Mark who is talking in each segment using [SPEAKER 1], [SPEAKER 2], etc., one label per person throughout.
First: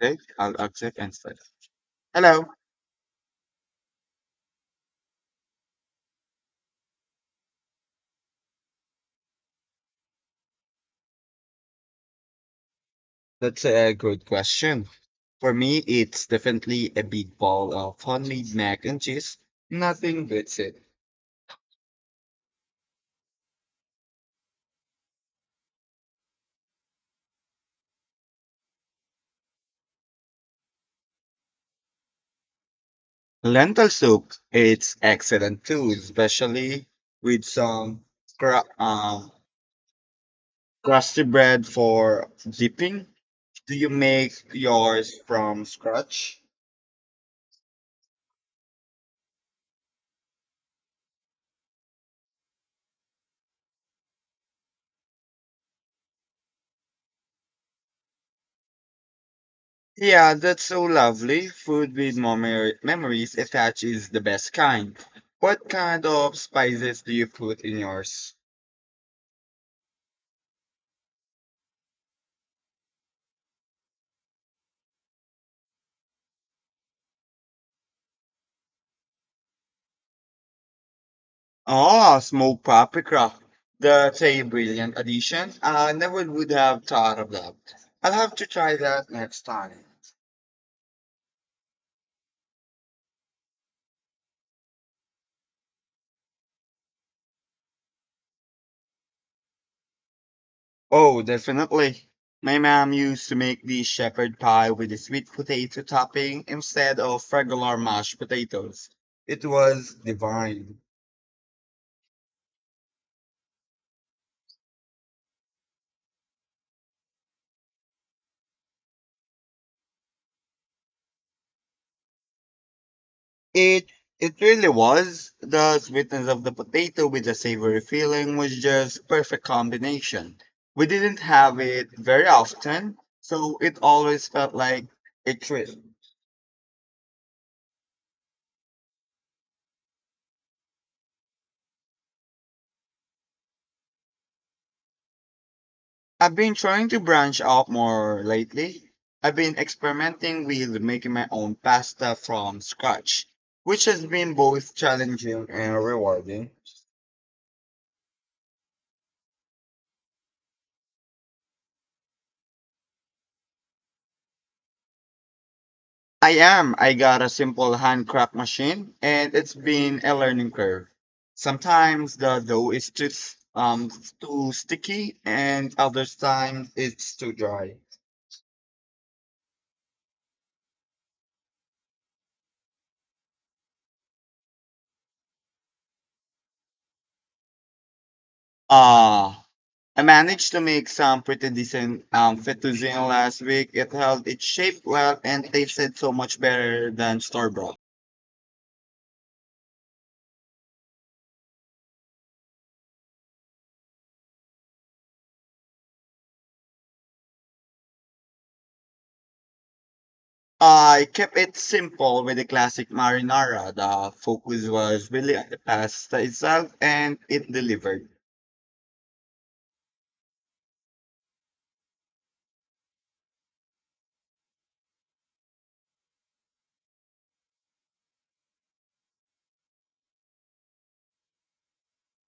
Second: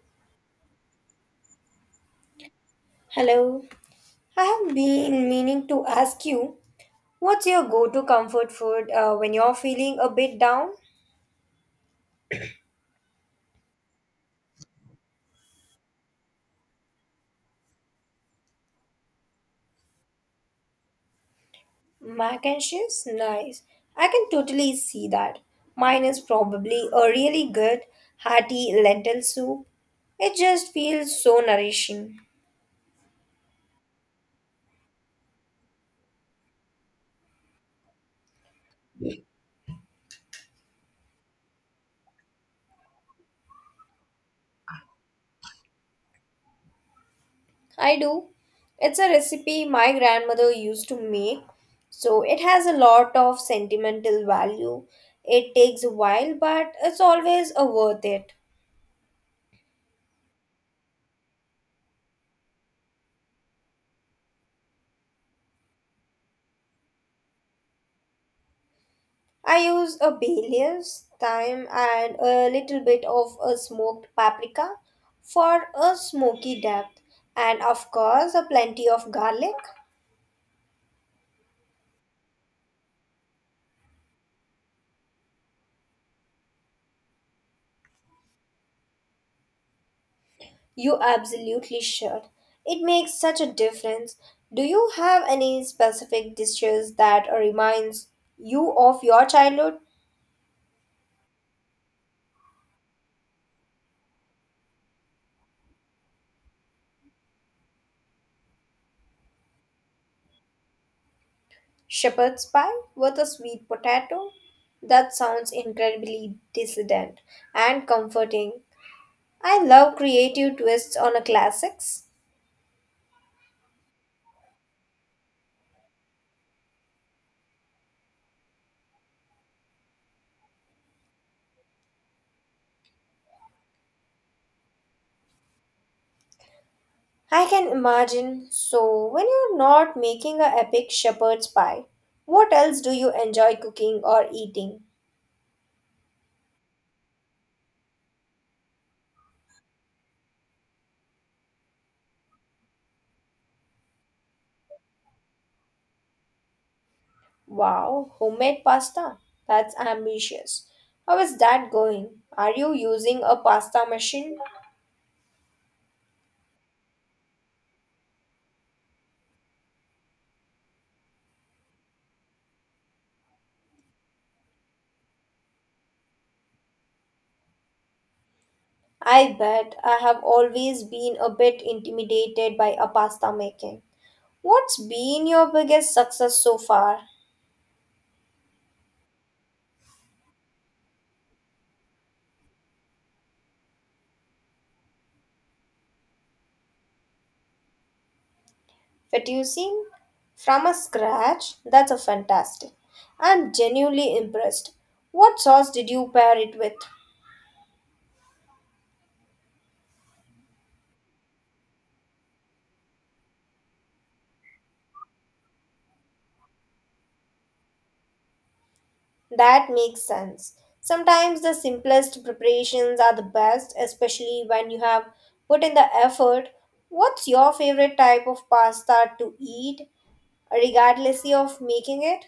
[SPEAKER 1] Okay, I'll object instead. Hello.
[SPEAKER 2] Hello. I have been meaning to ask you, what's your go to comfort food when you're feeling a bit down?
[SPEAKER 1] That's a good question. For me, it's definitely a big bowl of homemade mac and cheese. Nothing beats it.
[SPEAKER 2] Mac and cheese? Nice. I can totally see that. Mine is probably a really good, hearty lentil soup. It just feels so nourishing.
[SPEAKER 1] Lentil soup, it's excellent too, especially with some cra- um, crusty bread for dipping. Do you make yours from scratch?
[SPEAKER 2] I do. It's a recipe my grandmother used to make, so it has a lot of sentimental value. It takes a while, but it's always a worth it.
[SPEAKER 1] Yeah, that's so lovely. Food with memories attached is the best kind. What kind of spices do you put in yours?
[SPEAKER 2] I use a bay leaves, thyme, and a little bit of a smoked paprika for a smoky depth, and of course, a plenty of garlic.
[SPEAKER 1] Oh, smoked paprika. That's a brilliant addition. I never would have thought of that. I'll have to try that next time.
[SPEAKER 2] You absolutely should. It makes such a difference. Do you have any specific dishes that reminds you of your childhood?
[SPEAKER 1] Oh, definitely. My mom used to make the shepherd pie with a sweet potato topping instead of regular mashed potatoes. It was divine.
[SPEAKER 2] Shepherd's pie with a sweet potato? That sounds incredibly dissident and comforting. I love creative twists on a classics.
[SPEAKER 1] It it really was. The sweetness of the potato with the savory filling was just perfect combination. We didn't have it very often, so it always felt like a treat.
[SPEAKER 2] I can imagine. So, when you're not making a epic shepherd's pie, what else do you enjoy cooking or eating?
[SPEAKER 1] I've been trying to branch out more lately. I've been experimenting with making my own pasta from scratch, which has been both challenging and rewarding.
[SPEAKER 2] Wow, homemade pasta. That's ambitious. How is that going? Are you using a pasta machine?
[SPEAKER 1] I am. I got a simple handcraft machine, and it's been a learning curve. Sometimes the dough is too too sticky, and other times it's too dry.
[SPEAKER 2] I bet I have always been a bit intimidated by a pasta making. What's been your biggest success so far?
[SPEAKER 1] Uh I managed to make some pretty decent fettuccine last week. It held its shape well and tasted so much better than store bought.
[SPEAKER 2] Fettuccine from a scratch, that's a fantastic. I'm genuinely impressed. What sauce did you pair it with?
[SPEAKER 1] I kept it simple with the classic marinara. The focus was really on the pasta itself, and it delivered.
[SPEAKER 2] That makes sense. Sometimes the simplest preparations are the best, especially when you have put in the effort. What's your favorite type of pasta to eat, regardless of making it?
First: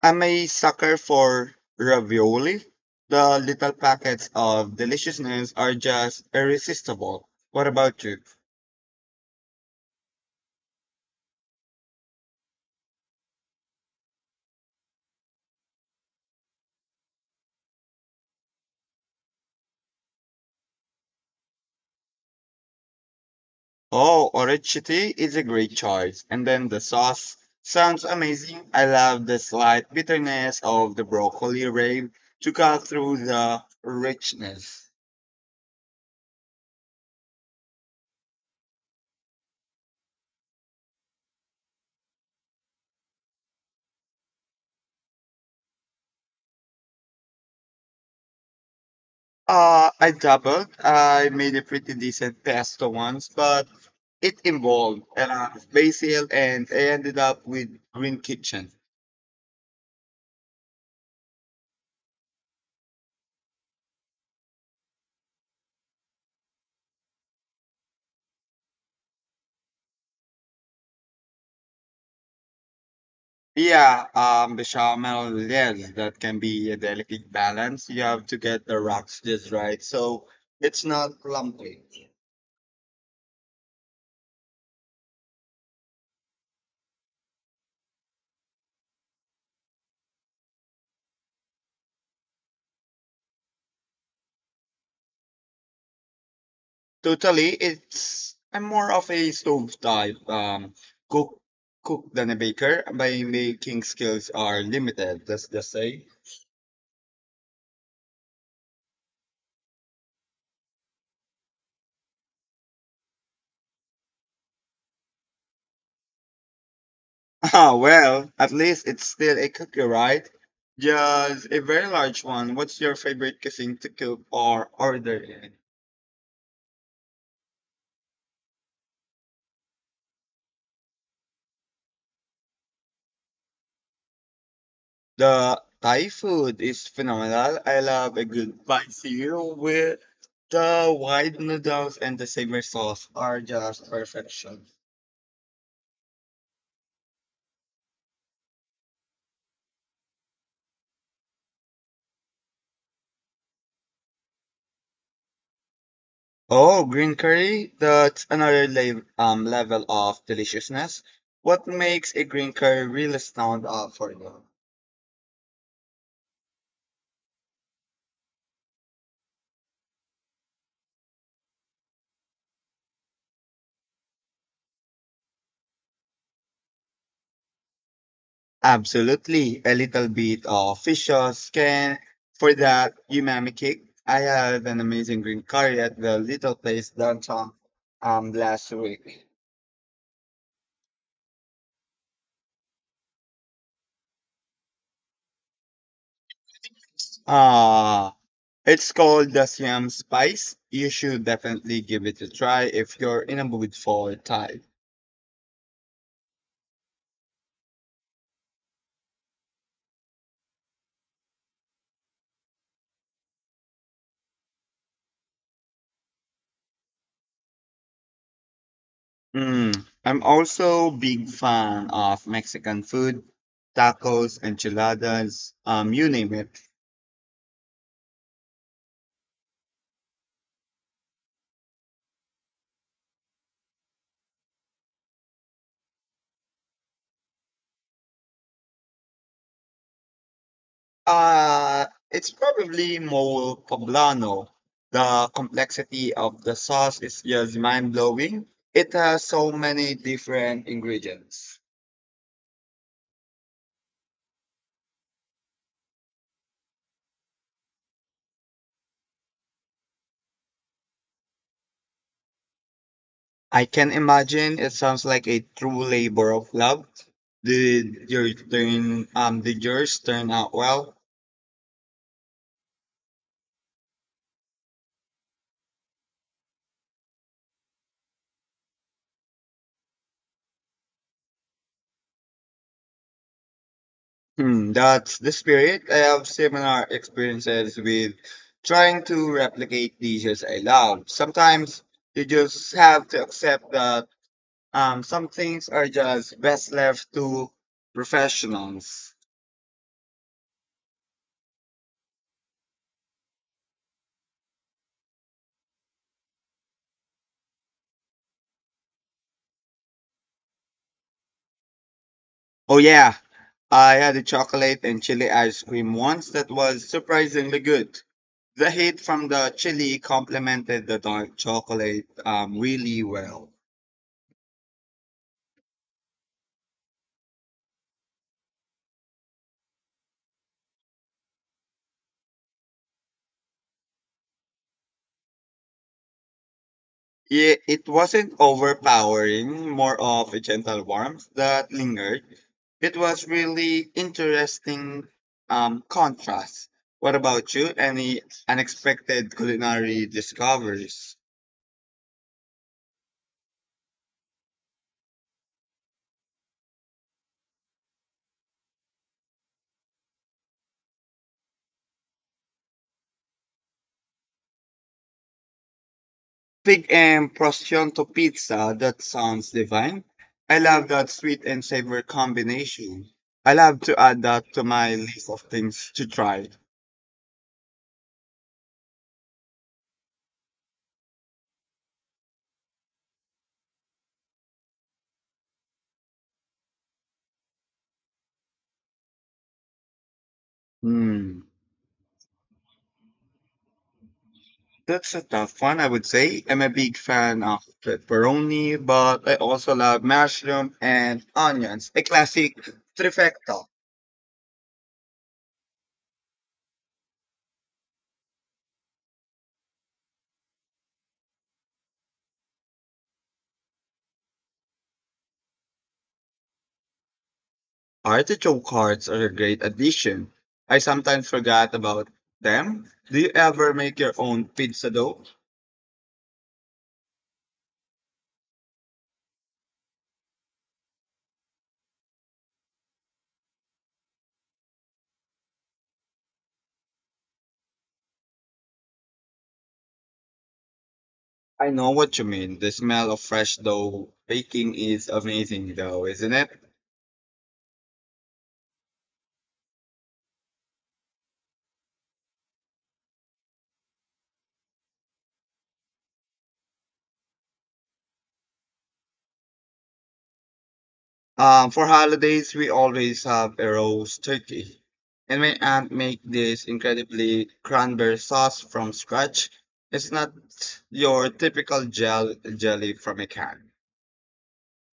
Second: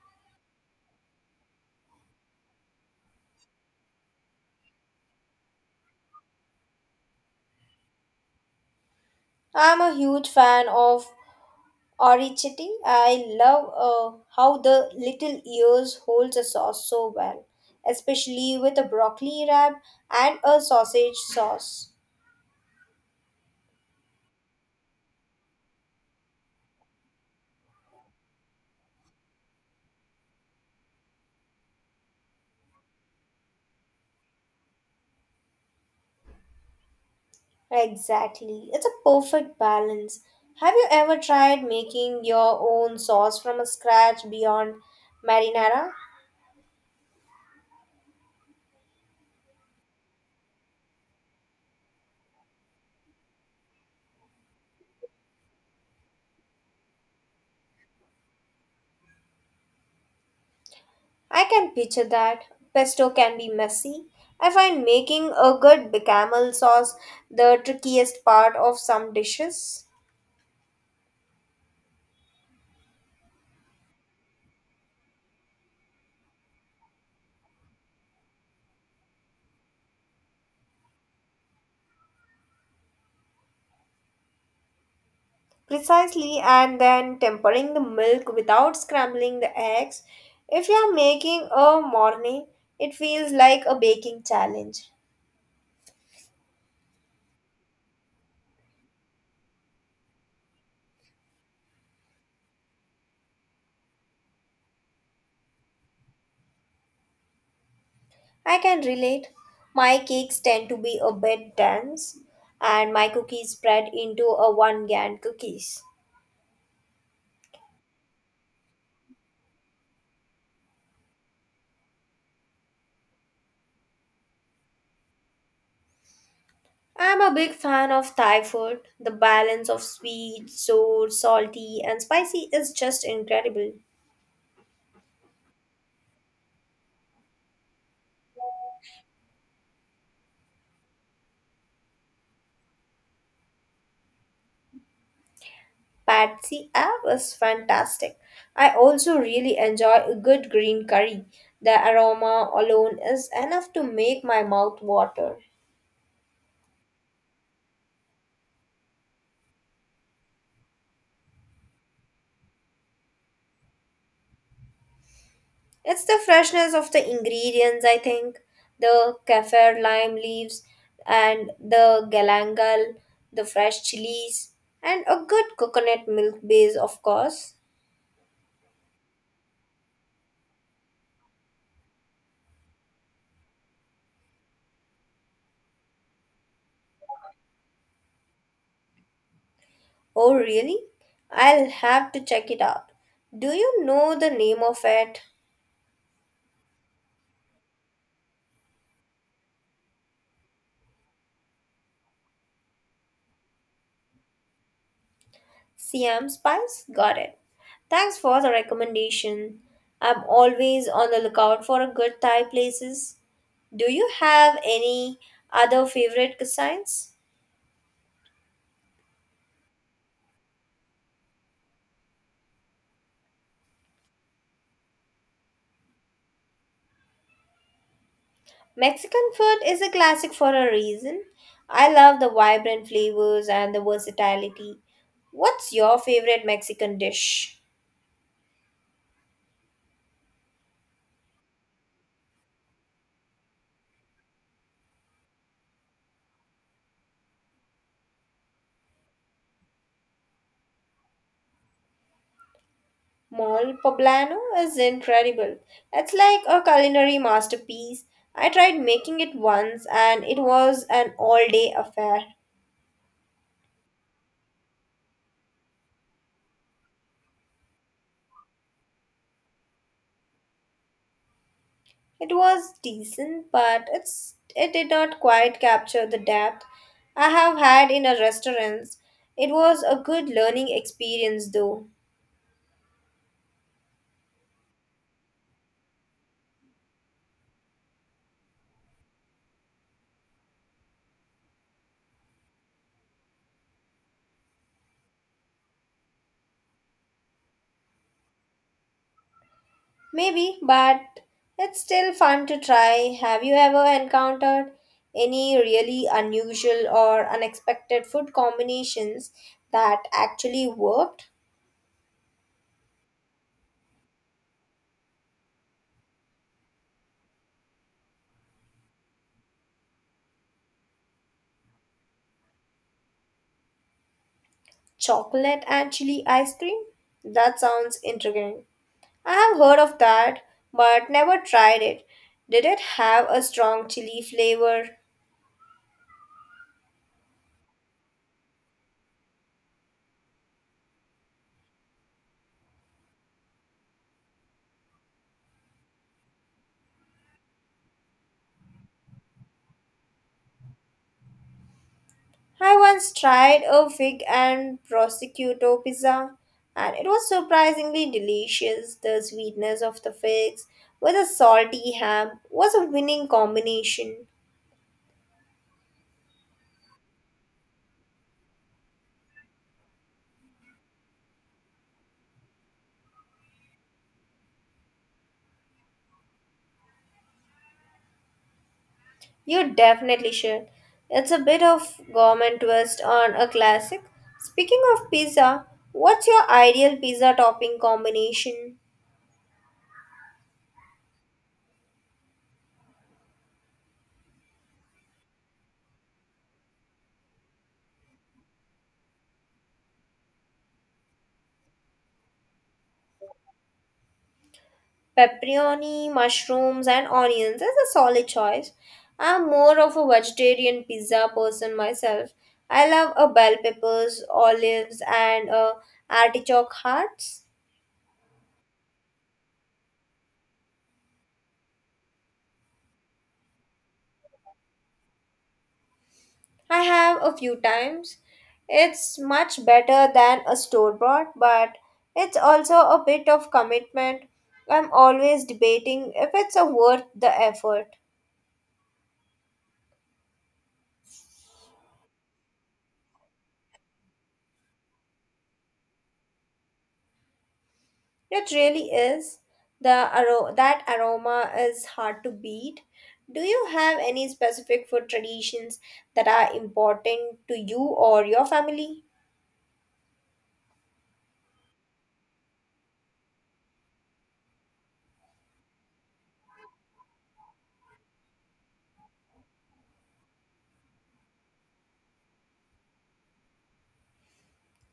[SPEAKER 1] I'm a sucker for ravioli. The little packets of deliciousness are just irresistible. What about you?
[SPEAKER 2] I'm a huge fan of Ori Chetty. I love how the little ears holds a sauce so well, especially with a broccoli wrap and a sausage sauce.
[SPEAKER 1] Oh, orecchiette is a great choice. And then the sauce sounds amazing. I love the slight bitterness of the broccoli rave to cut through the richness.
[SPEAKER 2] Exactly, it's a perfect balance. Have you ever tried making your own sauce from scratch beyond marinara?
[SPEAKER 1] I doubled. I made a pretty decent pesto once, but it involved a lot of basil and I ended up with green kitchen.
[SPEAKER 2] I can picture that. Pesto can be messy. I find making a good bechamel sauce the trickiest part of some dishes.
[SPEAKER 1] Yeah, bechamel, yes, that can be a delicate balance. You have to get the rocks just right, so it's not clumpy.
[SPEAKER 2] Precisely, and then tempering the milk without scrambling the eggs. If you are making a morning, it feels like a baking challenge.
[SPEAKER 1] Totally, it's I'm more of a stove type cook cook than a baker. My baking skills are limited. Let's just say.
[SPEAKER 2] I can relate. My cakes tend to be a bit dense, and my cookies spread into a one gan cookies.
[SPEAKER 1] Ah, well, at least it's still a cookie, right? Just a very large one. What's your favorite cuisine to cook or order in?
[SPEAKER 2] I'm a big fan of Thai food. The balance of sweet, sour, salty, and spicy is just incredible.
[SPEAKER 1] The Thai food is phenomenal. I love a good spicy noodle with the white noodles and the savory sauce are just perfection.
[SPEAKER 2] Patsy App was fantastic. I also really enjoy a good green curry. The aroma alone is enough to make my mouth water.
[SPEAKER 1] Oh, green curry, that's another level of deliciousness. What makes a green curry really stand out for you?
[SPEAKER 2] It's the freshness of the ingredients, I think. The kaffir lime leaves and the galangal, the fresh chilies, and a good coconut milk base, of course.
[SPEAKER 1] Absolutely, a little bit of fish sauce can for that umami kick. I had an amazing green curry at the little place downtown last week.
[SPEAKER 2] Oh, really? I'll have to check it out. Do you know the name of it?
[SPEAKER 1] Ah. It's called the Siam Spice. You should definitely give it a try if you're in a mood for Thai.
[SPEAKER 2] Siam Spice? Got it. Thanks for the recommendation. I'm always on the lookout for a good Thai places. Do you have any other favorite cuisines?
[SPEAKER 1] Mm. I'm also big fan of Mexican food, tacos, enchiladas, you name it.
[SPEAKER 2] Mexican food is a classic for a reason. I love the vibrant flavors and the versatility. What's your favorite Mexican dish?
[SPEAKER 1] It's probably more poblano. The complexity of the sauce is just mind blowing. It has so many different ingredients.
[SPEAKER 2] Mole poblano is incredible. It's like a culinary masterpiece. I tried making it once and it was an all day affair.
[SPEAKER 1] I can imagine it sounds like a true labor of love. Did yours turn out well?
[SPEAKER 2] It was decent, but it did not quite capture the depth I have had in a restaurant. It was a good learning experience though.
[SPEAKER 1] Hmm, that's the spirit. I have similar experiences with trying to replicate dishes I love. Sometimes you just have to accept that some things are just best left to professionals.
[SPEAKER 2] Maybe, but it's still fun to try. Have you ever encountered any really unusual or unexpected food combinations that actually worked?
[SPEAKER 1] Oh yeah, I had a chocolate and chili ice cream once that was surprisingly good. The heat from the chili complemented the dark chocolate really well.
[SPEAKER 2] Chocolate and chili ice cream? That sounds intriguing. I have heard of that, but never tried it. Did it have a strong chili flavor?
[SPEAKER 1] It wasn't overpowering, more of a gentle warmth that lingered. It was really interesting contrast. What about you? Any unexpected culinary discoveries?
[SPEAKER 2] I once tried a fig and prosciutto pizza, and it was surprisingly delicious. The sweetness of the figs with a salty ham was a winning combination.
[SPEAKER 1] Pig and prosciutto pizza, that sounds divine. I love that sweet and sour combination. I love to add that to my list of things to try.
[SPEAKER 2] You definitely should. It's a bit of gourmet twist on a classic. Speaking of pizza, what's your ideal pizza topping combination?
[SPEAKER 1] Hmm, that's a tough one, I would say. I'm a big fan of pepperoni, but I also love mushroom and onions, a classic trifecta.
[SPEAKER 2] Pepperoni, mushrooms, and onions is a solid choice. I'm more of a vegetarian pizza person myself. I love a bell peppers, olives, and artichoke hearts.
[SPEAKER 1] Artichoke hearts are a great addition. I sometimes forgot about them. Do you ever make your own pizza dough?
[SPEAKER 2] I have a few times. It's much better than a store bought, but it's also a bit of commitment. I'm always debating if it's a worth the effort.
[SPEAKER 1] I know what you mean. The smell of fresh dough baking is amazing, though, isn't it?
[SPEAKER 2] It really is. The that aroma is hard to beat. Do you have any specific food traditions that are important to you or your family?
[SPEAKER 1] For holidays, we always have a roast turkey. And my aunt make this incredibly cranberry sauce from scratch. It's not your typical gel jelly from a can.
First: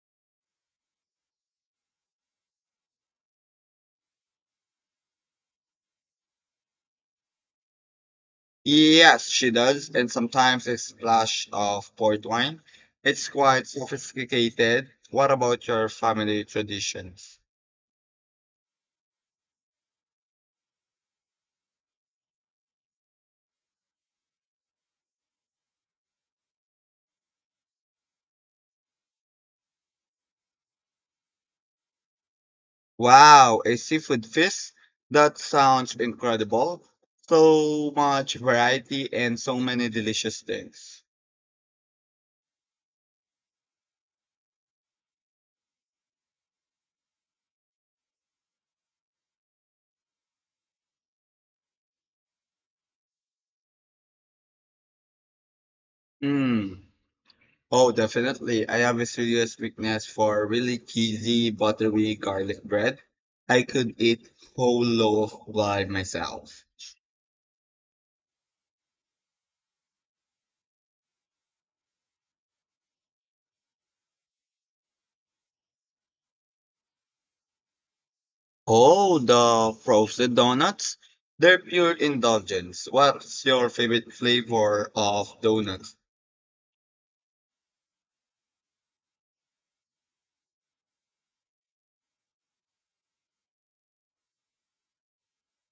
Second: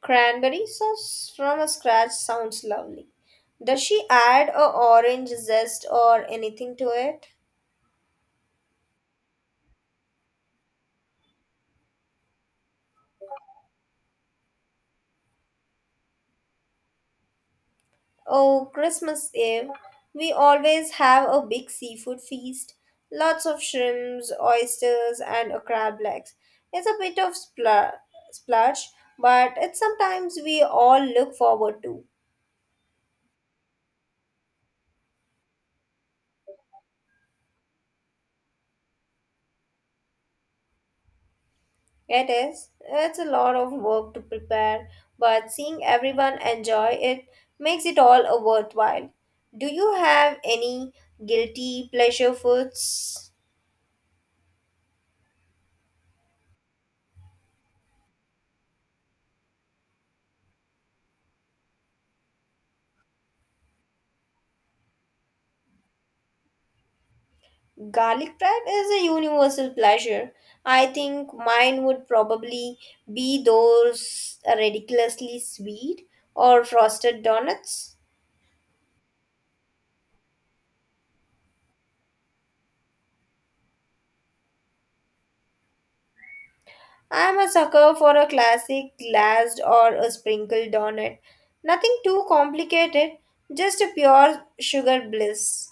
[SPEAKER 2] Cranberry sauce from scratch sounds lovely. Does she add a orange zest or anything to it?
[SPEAKER 1] Yes, she does, and sometimes a splash of port wine. It's quite sophisticated. What about your family traditions?
[SPEAKER 2] Oh, Christmas Eve. We always have a big seafood feast. Lots of shrimps, oysters, and a crab legs. It's a bit of splurge, but it's sometimes we all look forward to.
[SPEAKER 1] Wow, a seafood feast? That sounds incredible. So much variety and so many delicious things.
[SPEAKER 2] It is. It's a lot of work to prepare, but seeing everyone enjoy it makes it all a worthwhile. Do you have any guilty pleasure foods?
[SPEAKER 1] Mm. Oh, definitely. I have a serious weakness for really cheesy, buttery garlic bread. I could eat whole loaf by myself.
[SPEAKER 2] Garlic bread is a universal pleasure. I think mine would probably be those ridiculously sweet or frosted donuts.
[SPEAKER 1] Oh, the frozen donuts? They're pure indulgence. What's your favorite flavor of donuts?
[SPEAKER 2] I'm a sucker for a classic glazed or a sprinkled donut. Nothing too complicated, just a pure sugar bliss.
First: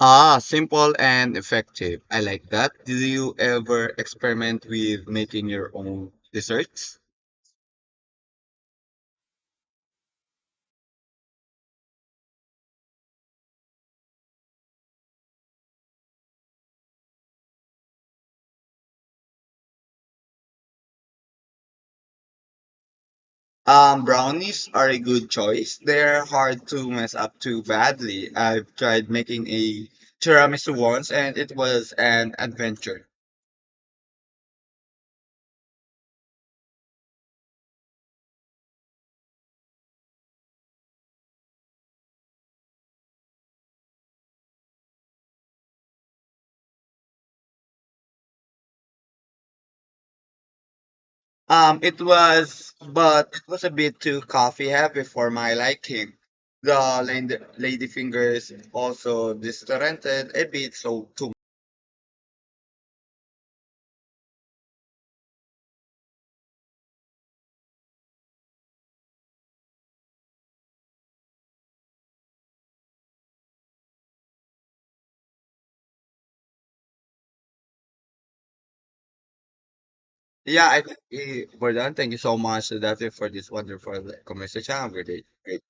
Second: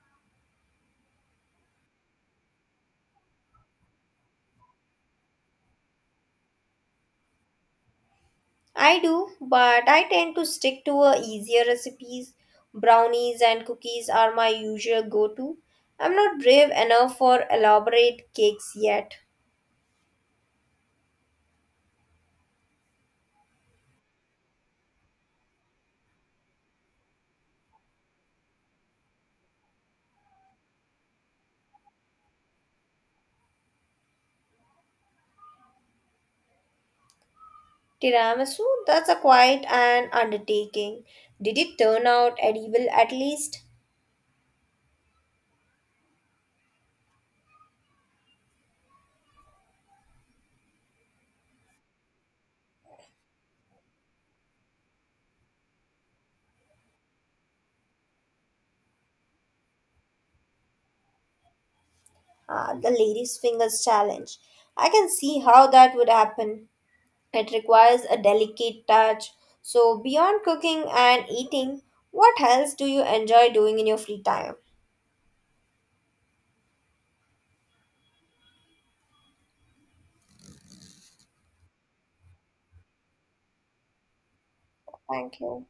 [SPEAKER 1] Ah, simple and effective. I like that. Did you ever experiment with making your own desserts?
[SPEAKER 2] I do, but I tend to stick to a easier recipes. Brownies and cookies are my usual go-to. I'm not brave enough for elaborate cakes yet.
[SPEAKER 1] Brownies are a good choice. They're hard to mess up too badly. I've tried making a tiramisu once, and it was an adventure.
[SPEAKER 2] Tiramisu? That's a quite an undertaking. Did it turn out edible at least?
[SPEAKER 1] It was, but it was a bit too coffee heavy for my liking. The lady fingers also disoriented a bit, so too.
[SPEAKER 2] Ah, the lady's fingers challenge. I can see how that would happen. It requires a delicate touch. So, beyond cooking and eating, what else do you enjoy doing in your free time?
[SPEAKER 1] Yeah, I think we're done. Thank you so much, Daphne, for this wonderful conversation. Have a great
[SPEAKER 2] Thank
[SPEAKER 1] day.
[SPEAKER 2] you.